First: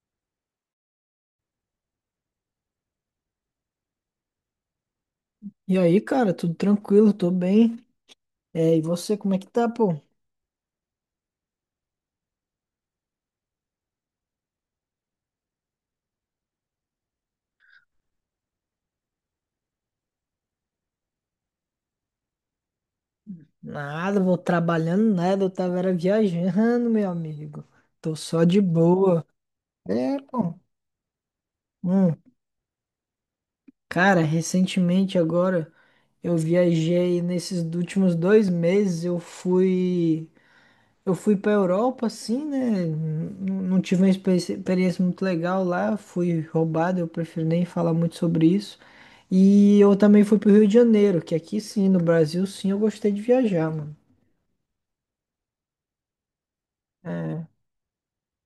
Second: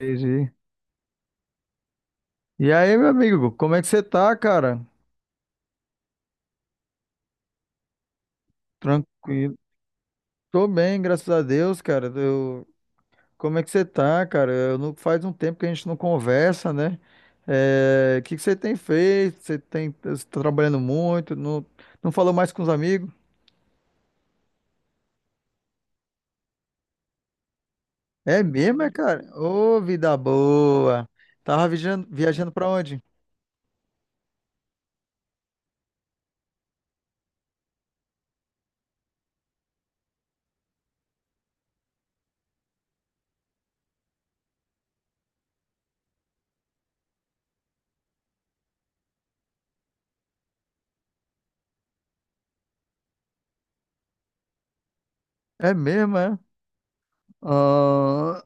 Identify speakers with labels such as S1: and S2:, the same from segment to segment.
S1: Entendi. E aí, meu amigo, como é que você tá, cara?
S2: E aí, cara, tudo tranquilo, tô bem. É, e você, como é que
S1: Tranquilo.
S2: tá, pô?
S1: Tô bem, graças a Deus, cara. Como é que você tá, cara? Eu não... Faz um tempo que a gente não conversa, né? O que que você tem feito? Você tá trabalhando muito? Não... não falou mais com os amigos?
S2: Nada, vou trabalhando nada, eu tava era viajando, meu amigo. Tô
S1: É
S2: só de
S1: mesmo, é, cara?
S2: boa.
S1: Ô, vida
S2: É, pô.
S1: boa! Tava viajando,
S2: Hum,
S1: viajando pra onde?
S2: cara, recentemente agora eu viajei nesses últimos 2 meses, eu fui pra Europa, assim, né? Não, não tive uma experiência muito legal lá, fui roubado, eu prefiro nem falar muito sobre isso. E eu também fui pro Rio de Janeiro, que aqui sim, no Brasil, sim, eu gostei de viajar, mano.
S1: É mesmo, é?
S2: É,
S1: Ah,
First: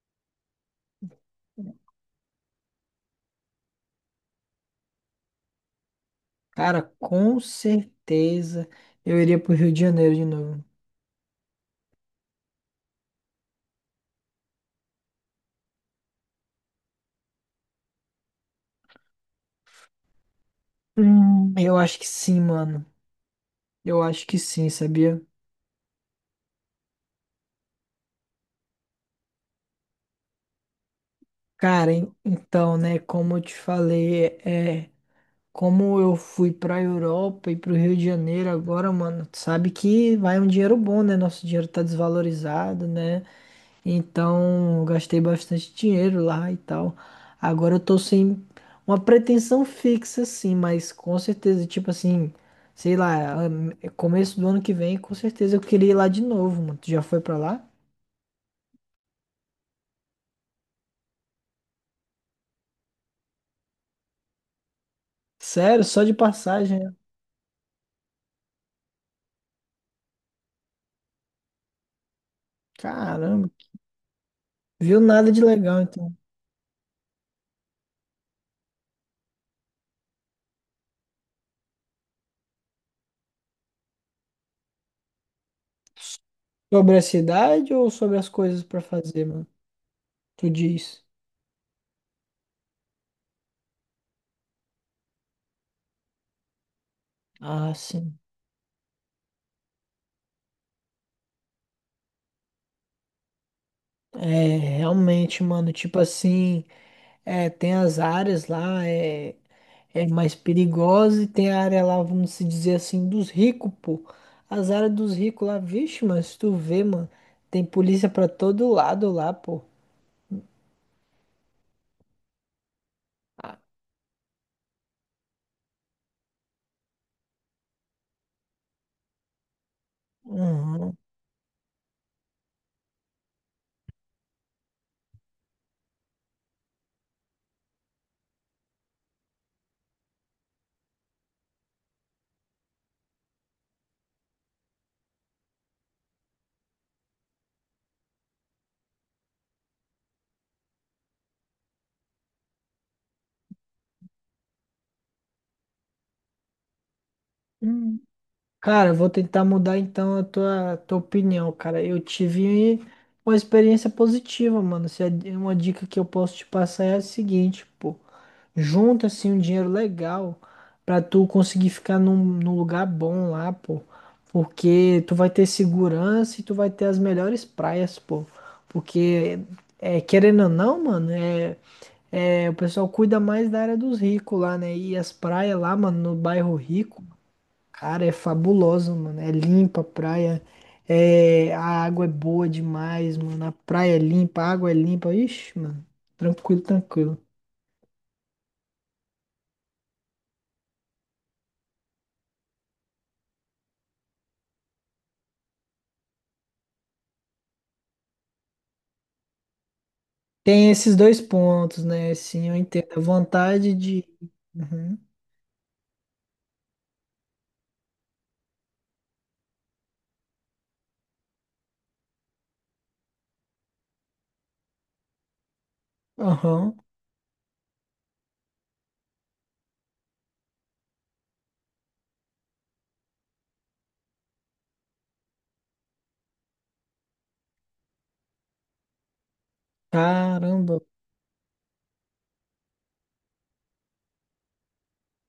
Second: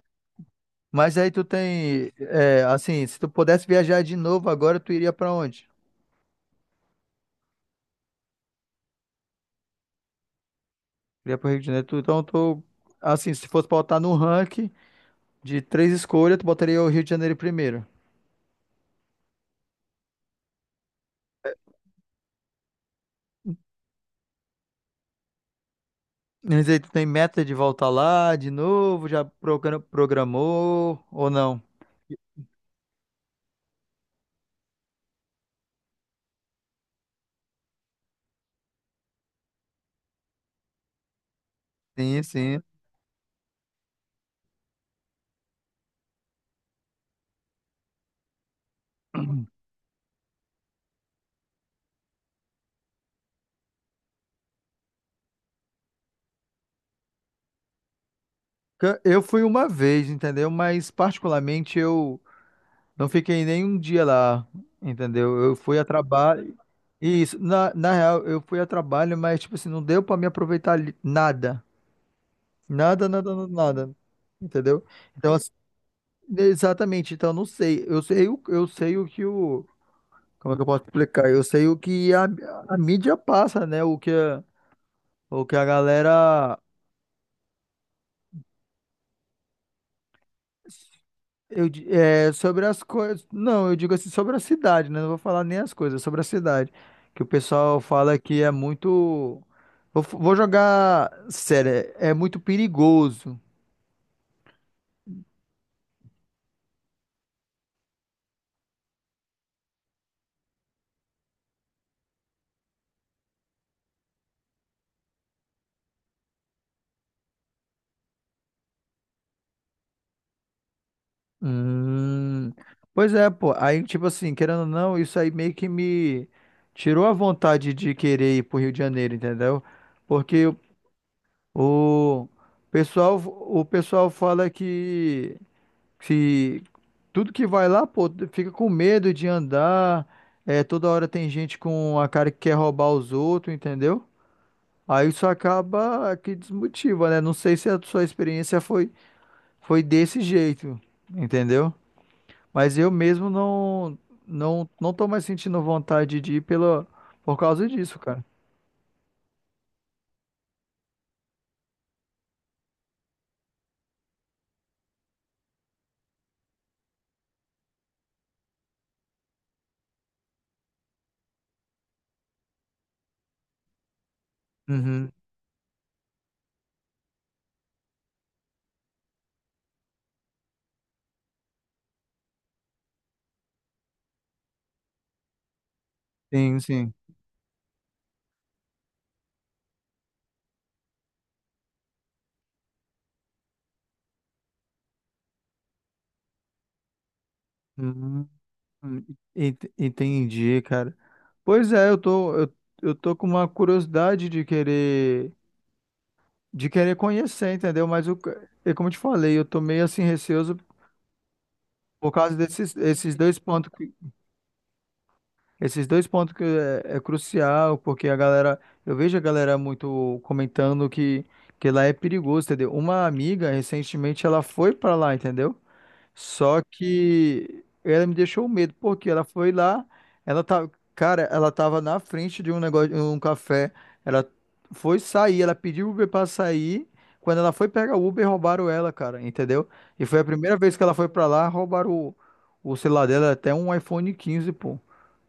S1: Mas aí é, assim, se tu pudesse viajar de novo agora, tu iria pra onde?
S2: cara, com certeza eu iria pro Rio de Janeiro de novo.
S1: Iria pro Rio de Janeiro. Então, tu, assim, se fosse botar no ranking de três escolhas, tu botaria o Rio de Janeiro primeiro.
S2: Eu acho que sim, mano. Eu acho que sim, sabia?
S1: Mas aí tu tem meta de voltar lá de novo? Programou ou não?
S2: Cara, então, né, como eu te falei, é. Como eu fui pra Europa e pro Rio de Janeiro agora, mano, tu sabe que vai um dinheiro bom, né? Nosso dinheiro tá
S1: Sim, sim.
S2: desvalorizado, né? Então, eu gastei bastante dinheiro lá e tal. Agora eu tô sem uma pretensão fixa, assim, mas com certeza, tipo assim, sei lá, começo do ano que vem, com certeza eu queria ir lá de novo, mano. Tu já foi pra lá?
S1: Eu fui uma vez, entendeu? Mas particularmente eu não fiquei nem um dia lá, entendeu? Eu fui a
S2: Sério, só de
S1: trabalho.
S2: passagem, né?
S1: Isso, na real, eu fui a trabalho, mas tipo assim, não deu pra me aproveitar nada. Nada, nada, nada,
S2: Caramba,
S1: nada. Entendeu?
S2: viu nada
S1: Então,
S2: de
S1: assim,
S2: legal, então.
S1: exatamente, então eu não sei. Eu sei o que o. Como é que eu posso explicar? Eu sei o que a mídia passa, né? O que a galera.
S2: Sobre a cidade ou sobre as coisas pra fazer, mano? Tu diz.
S1: É, sobre as coisas. Não, eu digo assim, sobre a cidade, né? Não vou falar nem as coisas, sobre a cidade. Que o
S2: Ah,
S1: pessoal
S2: sim.
S1: fala que é muito. Vou jogar. Sério, é muito perigoso.
S2: É, realmente, mano, tipo assim, é, tem as áreas lá, é mais perigosa e tem a área lá, vamos se dizer assim, dos ricos, pô. As áreas dos ricos lá, vixe, mano, se tu vê, mano, tem polícia pra todo lado lá, pô.
S1: Hum, pois é, pô.
S2: Ah,
S1: Aí, tipo assim, querendo ou não, isso aí meio que me tirou a vontade de querer ir pro Rio de Janeiro, entendeu? Porque
S2: uhum.
S1: o o pessoal fala que tudo que vai lá, pô, fica com medo de andar. É, toda hora tem gente com a cara que quer roubar os outros, entendeu? Aí isso acaba que desmotiva, né? Não sei se a sua experiência foi desse jeito, entendeu? Mas eu mesmo não tô mais sentindo vontade de ir pela por causa disso,
S2: Hum.
S1: cara.
S2: Cara, eu vou tentar mudar então a tua opinião, cara. Eu tive uma experiência positiva, mano. Se é uma dica que eu posso te passar é a seguinte, pô. Junta assim um dinheiro legal pra tu conseguir ficar num lugar bom lá, pô. Porque
S1: Uhum.
S2: tu vai ter segurança e tu vai ter as melhores praias, pô. Porque, é, querendo ou não, mano, é, o pessoal cuida mais da área dos ricos lá, né? E as praias lá, mano, no bairro
S1: Sim, sim.
S2: rico, cara, é fabuloso, mano. É limpa a praia, é, a água é boa demais, mano. A praia é limpa, a água é limpa. Ixi, mano, tranquilo, tranquilo.
S1: Hum, entendi, cara. Pois é, eu tô com uma curiosidade de querer conhecer, entendeu? Mas eu, é como eu te falei, eu tô meio assim receoso
S2: Tem esses dois pontos, né?
S1: por causa
S2: Assim, eu
S1: desses
S2: entendo. A
S1: esses dois pontos.
S2: vontade de. Uhum.
S1: Esses dois pontos que é, é crucial, porque a galera, eu vejo a galera muito comentando que lá é perigoso, entendeu? Uma amiga, recentemente, ela foi pra lá, entendeu? Só
S2: Aham.
S1: que ela me deixou medo, porque ela foi lá, ela tá, cara, ela tava na frente de um negócio, um café, ela foi sair, ela pediu o Uber pra sair, quando ela foi pegar o Uber, roubaram ela, cara, entendeu? E foi a primeira vez
S2: Caramba.
S1: que ela foi pra lá, roubaram o celular dela, até um iPhone 15, pô.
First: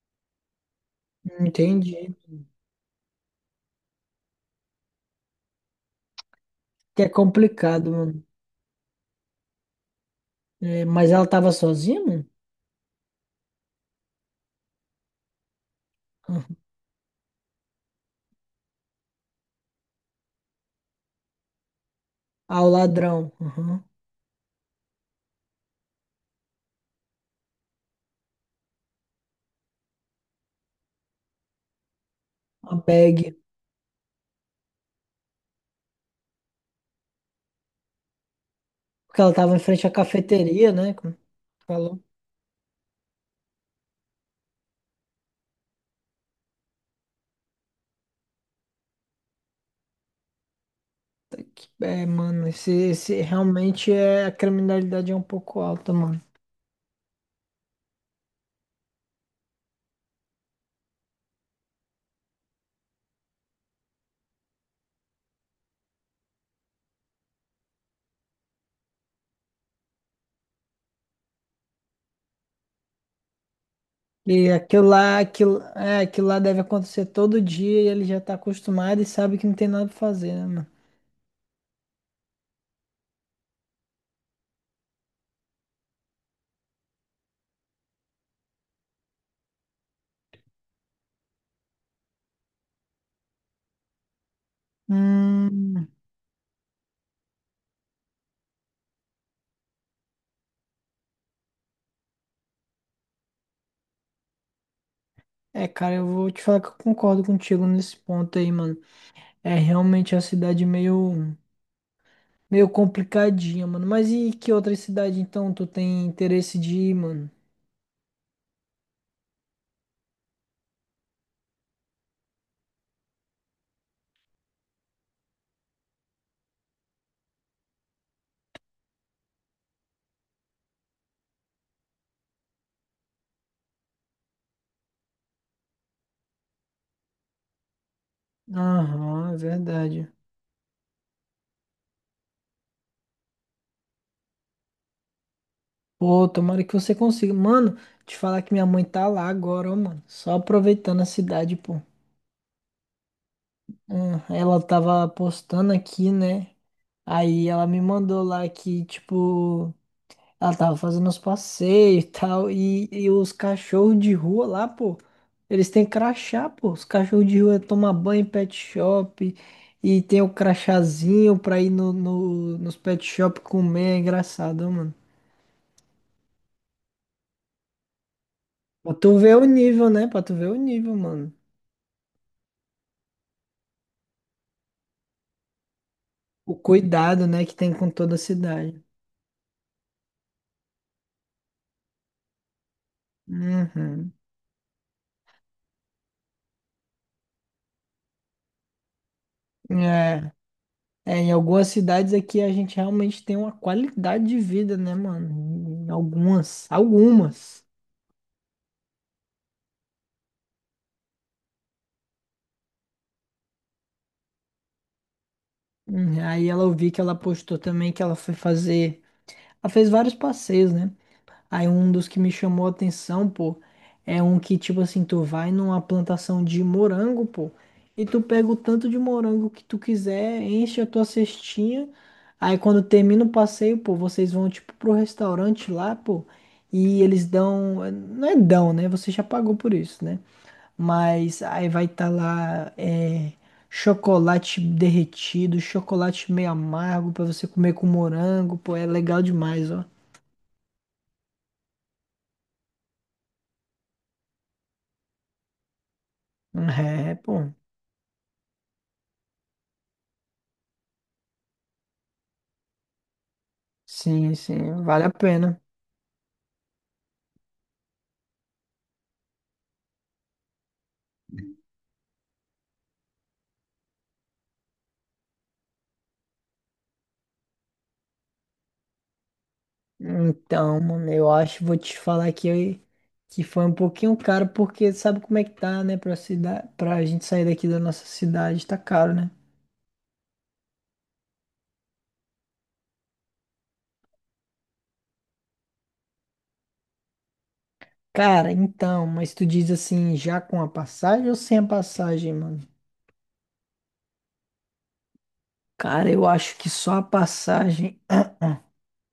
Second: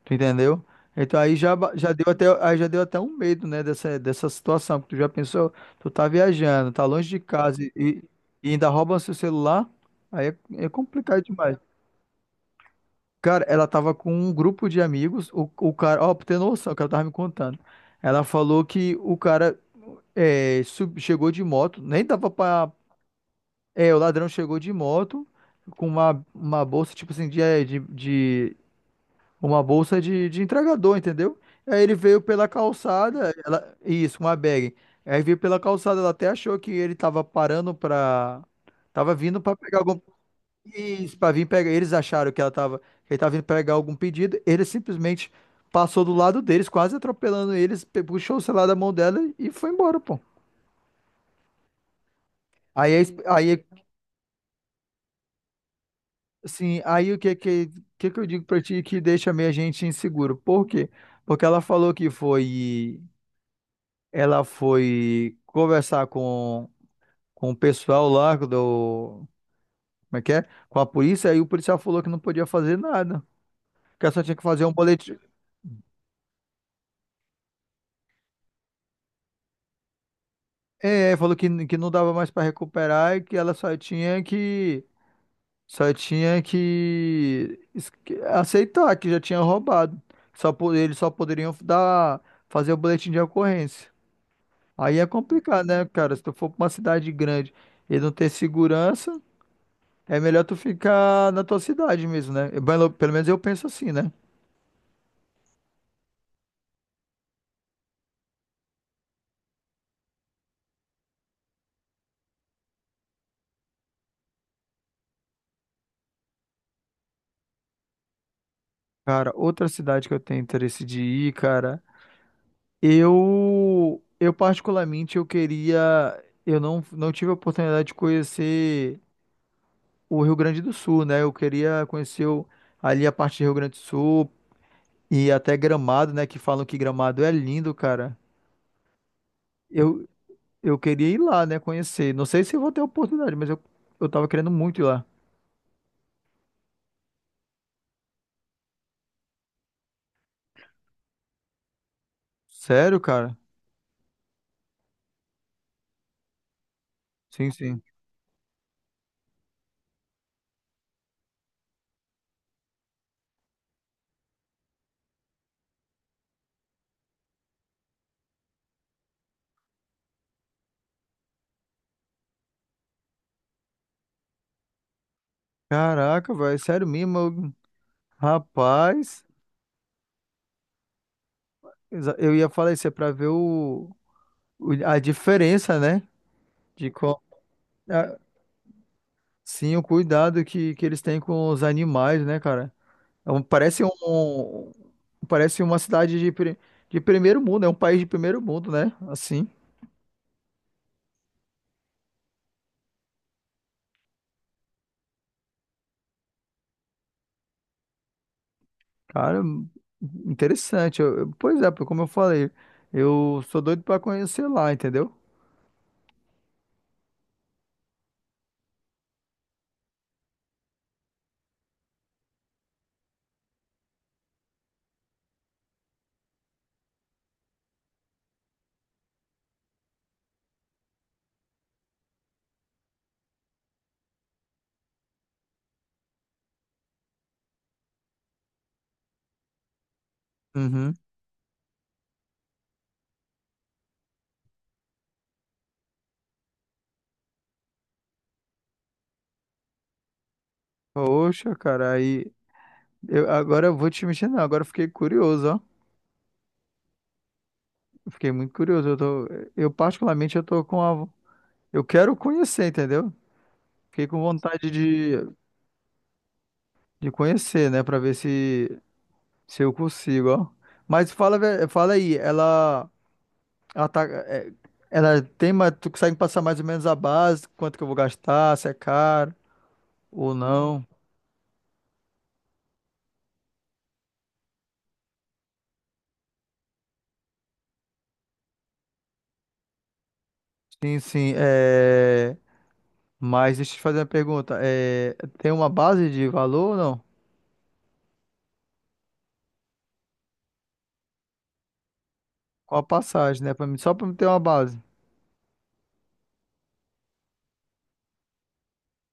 S1: Tu entendeu? Então aí já
S2: Entendi.
S1: deu até, aí já deu até um medo, né, dessa situação, porque tu já pensou, tu tá viajando, tá
S2: Que
S1: longe
S2: é
S1: de casa
S2: complicado, mano.
S1: e ainda roubam seu celular, aí é
S2: É, mas
S1: complicado
S2: ela tava
S1: demais.
S2: sozinha, mano?
S1: Cara, ela tava com um grupo de amigos, o cara, ó, pra ter
S2: Ah,
S1: noção, que ela tava me contando. Ela falou que o cara chegou de moto, nem dava
S2: Ah, o
S1: pra.
S2: ladrão. Aham.
S1: É, o ladrão chegou de moto com uma bolsa, tipo assim, uma bolsa de entregador, entendeu? Aí ele veio pela
S2: A
S1: calçada,
S2: bag.
S1: isso, uma bag. Aí veio pela calçada, ela até achou que ele tava parando pra. Tava
S2: Porque ela
S1: vindo
S2: tava
S1: pra
S2: em
S1: pegar
S2: frente à
S1: algum.
S2: cafeteria, né? Como
S1: Isso,
S2: tu
S1: pra vir pegar. Eles
S2: falou.
S1: acharam que ela tava. Que ele tava vindo pegar algum pedido. Ele simplesmente passou do lado deles, quase atropelando eles, puxou o celular da mão dela e foi embora, pô.
S2: É, mano, esse,
S1: Aí, a ex-
S2: esse
S1: aí,
S2: realmente é. A criminalidade é um pouco alta, mano.
S1: assim, aí que eu digo pra ti que deixa meio a gente inseguro? Por quê? Porque ela falou que foi. Ela foi conversar com o pessoal lá do. Como é que é? Com a polícia, aí o policial falou que não podia fazer nada. Que ela só tinha que
S2: E
S1: fazer um boletim.
S2: aquilo lá deve acontecer todo dia e ele já tá acostumado e sabe que não tem nada pra fazer, né, mano?
S1: Falou que não dava mais para recuperar e que ela só tinha que. Só tinha que que aceitar que já tinha roubado. Eles só poderiam dar, fazer o boletim de ocorrência. Aí é complicado, né,
S2: Hum.
S1: cara? Se tu for pra uma cidade grande e não ter segurança. É melhor tu ficar na tua cidade mesmo, né? Pelo menos eu penso assim, né?
S2: É, cara, eu vou te falar que eu concordo contigo nesse ponto aí, mano. É realmente a cidade meio complicadinha, mano. Mas e que outra cidade, então, tu tem interesse de ir, mano?
S1: Cara, outra cidade que eu tenho interesse de ir, cara, eu particularmente eu queria, eu não tive a oportunidade de conhecer o Rio Grande do Sul, né? Eu queria conhecer ali a parte do Rio Grande do Sul e até Gramado, né, que falam que Gramado é lindo, cara.
S2: Aham, é
S1: Eu
S2: verdade.
S1: eu queria ir lá, né, conhecer. Não sei se eu vou ter a oportunidade, mas eu tava querendo muito ir lá.
S2: Pô, tomara que você consiga. Mano, te falar que minha mãe tá lá agora, ó, mano. Só aproveitando a cidade, pô.
S1: Sério, cara?
S2: Ela tava postando aqui, né? Aí
S1: Sim,
S2: ela me
S1: sim.
S2: mandou lá que, tipo. Ela tava fazendo os passeios e tal. E os cachorros de rua lá, pô, eles têm crachá, pô. Os cachorros de rua tomam banho em pet shop. E tem o crachazinho pra ir nos pet shop comer. É engraçado, ó, mano.
S1: Caraca, velho, é sério mesmo?
S2: Pra tu
S1: Rapaz,
S2: ver o nível, né? Pra tu ver o nível, mano.
S1: eu ia falar isso, é pra ver a diferença, né?
S2: O
S1: De co-
S2: cuidado, né, que tem com toda
S1: a-
S2: a cidade.
S1: sim, o cuidado que eles têm com os animais, né, cara? Parece
S2: Uhum.
S1: parece uma cidade de primeiro mundo, é um país de primeiro mundo, né? Assim,
S2: É. É, em algumas cidades aqui a gente realmente tem uma qualidade de vida, né, mano? Em algumas.
S1: cara, interessante. Pois é, como eu falei, eu sou doido pra conhecer lá, entendeu?
S2: Aí ela ouvi que ela postou também que ela foi fazer. Ela fez vários passeios, né? Aí um dos que me chamou a atenção, pô, é um que, tipo assim, tu vai numa plantação de morango, pô, e tu pega o tanto de morango que tu quiser, enche a tua cestinha. Aí quando termina o passeio, pô, vocês vão, tipo, pro restaurante lá, pô, e eles dão. Não é dão, né? Você já pagou por isso, né?
S1: Uhum.
S2: Mas aí vai estar lá é, chocolate derretido, chocolate meio amargo pra você comer com morango, pô, é legal demais, ó.
S1: Poxa, cara, agora eu vou te mentir, não, agora eu fiquei curioso, ó.
S2: É, pô.
S1: Eu fiquei muito curioso. Eu particularmente eu tô com eu quero conhecer, entendeu? Fiquei com
S2: Sim,
S1: vontade
S2: sim, vale a pena.
S1: de conhecer, né, pra ver se eu consigo, ó. Mas fala aí, ela tá é, ela tem, mas tu consegue passar mais ou menos a base, quanto que eu vou gastar, se é caro ou
S2: Então,
S1: não?
S2: mano, eu acho, vou te falar que foi um pouquinho caro, porque sabe como é que tá, né? Pra gente sair daqui da nossa cidade, tá caro, né?
S1: Sim, sim, é, mas deixa eu te fazer uma pergunta. É, tem uma base de valor ou não?
S2: Cara, então, mas tu diz assim, já com a passagem ou sem a passagem, mano?
S1: Qual a passagem, né, pra mim, só pra me ter uma base.
S2: Cara, eu acho que só a passagem.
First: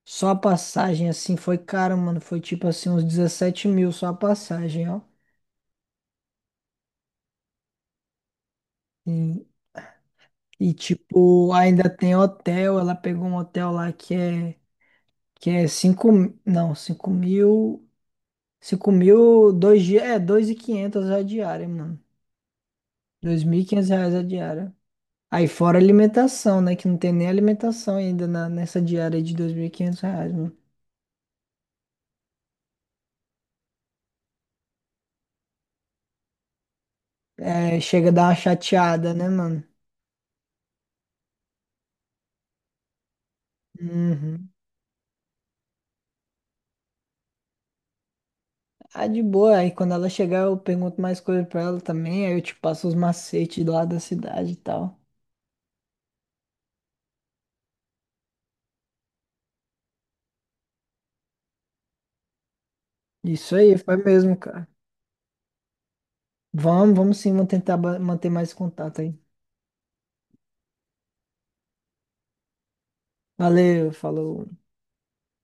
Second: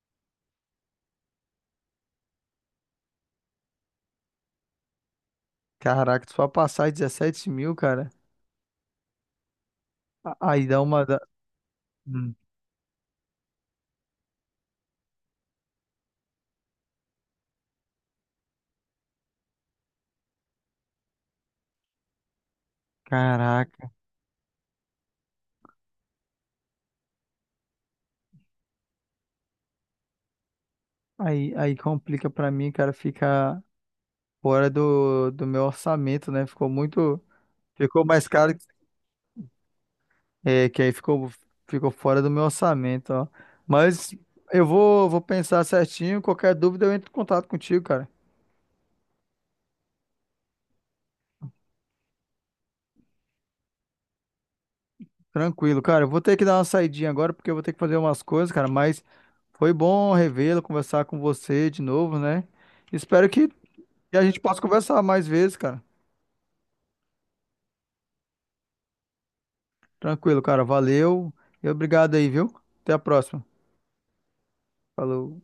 S2: Só a passagem, assim, foi cara, mano. Foi tipo assim, uns 17 mil só a passagem, ó.
S1: Caraca, só a passagem 17 mil, cara.
S2: E,
S1: A- Aí
S2: e,
S1: dá uma. Da-
S2: tipo, ainda tem
S1: Hum,
S2: hotel. Ela pegou um hotel lá que é 5 não, cinco mil, 2 dias, é, 2.500 a diária, mano. dois mil e
S1: Caraca.
S2: quinhentos reais a diária. Aí fora alimentação, né? Que não tem nem alimentação ainda nessa diária de R$ 2.500, mano.
S1: Aí complica pra mim, cara, fica fora do meu orçamento, né? Ficou muito.
S2: É,
S1: Ficou
S2: chega a dar
S1: mais
S2: uma
S1: caro que-
S2: chateada, né, mano?
S1: é, que aí ficou, ficou fora do meu orçamento, ó. Mas
S2: Uhum.
S1: eu vou pensar certinho. Qualquer dúvida eu entro em contato contigo, cara.
S2: Ah, de boa. Aí quando ela chegar, eu pergunto mais coisa pra ela também. Aí eu te passo os macetes lá da cidade e tal.
S1: Tranquilo, cara. Eu vou ter que dar uma saidinha agora porque eu vou ter que fazer umas coisas, cara. Mas foi bom revê-lo, conversar com você de novo, né? Espero que
S2: Isso aí, foi
S1: a
S2: mesmo,
S1: gente possa
S2: cara.
S1: conversar mais vezes, cara.
S2: Vamos, vamos sim, vamos tentar manter mais contato aí.
S1: Tranquilo, cara. Valeu e obrigado aí, viu? Até a próxima.
S2: Valeu, falou.
S1: Falou.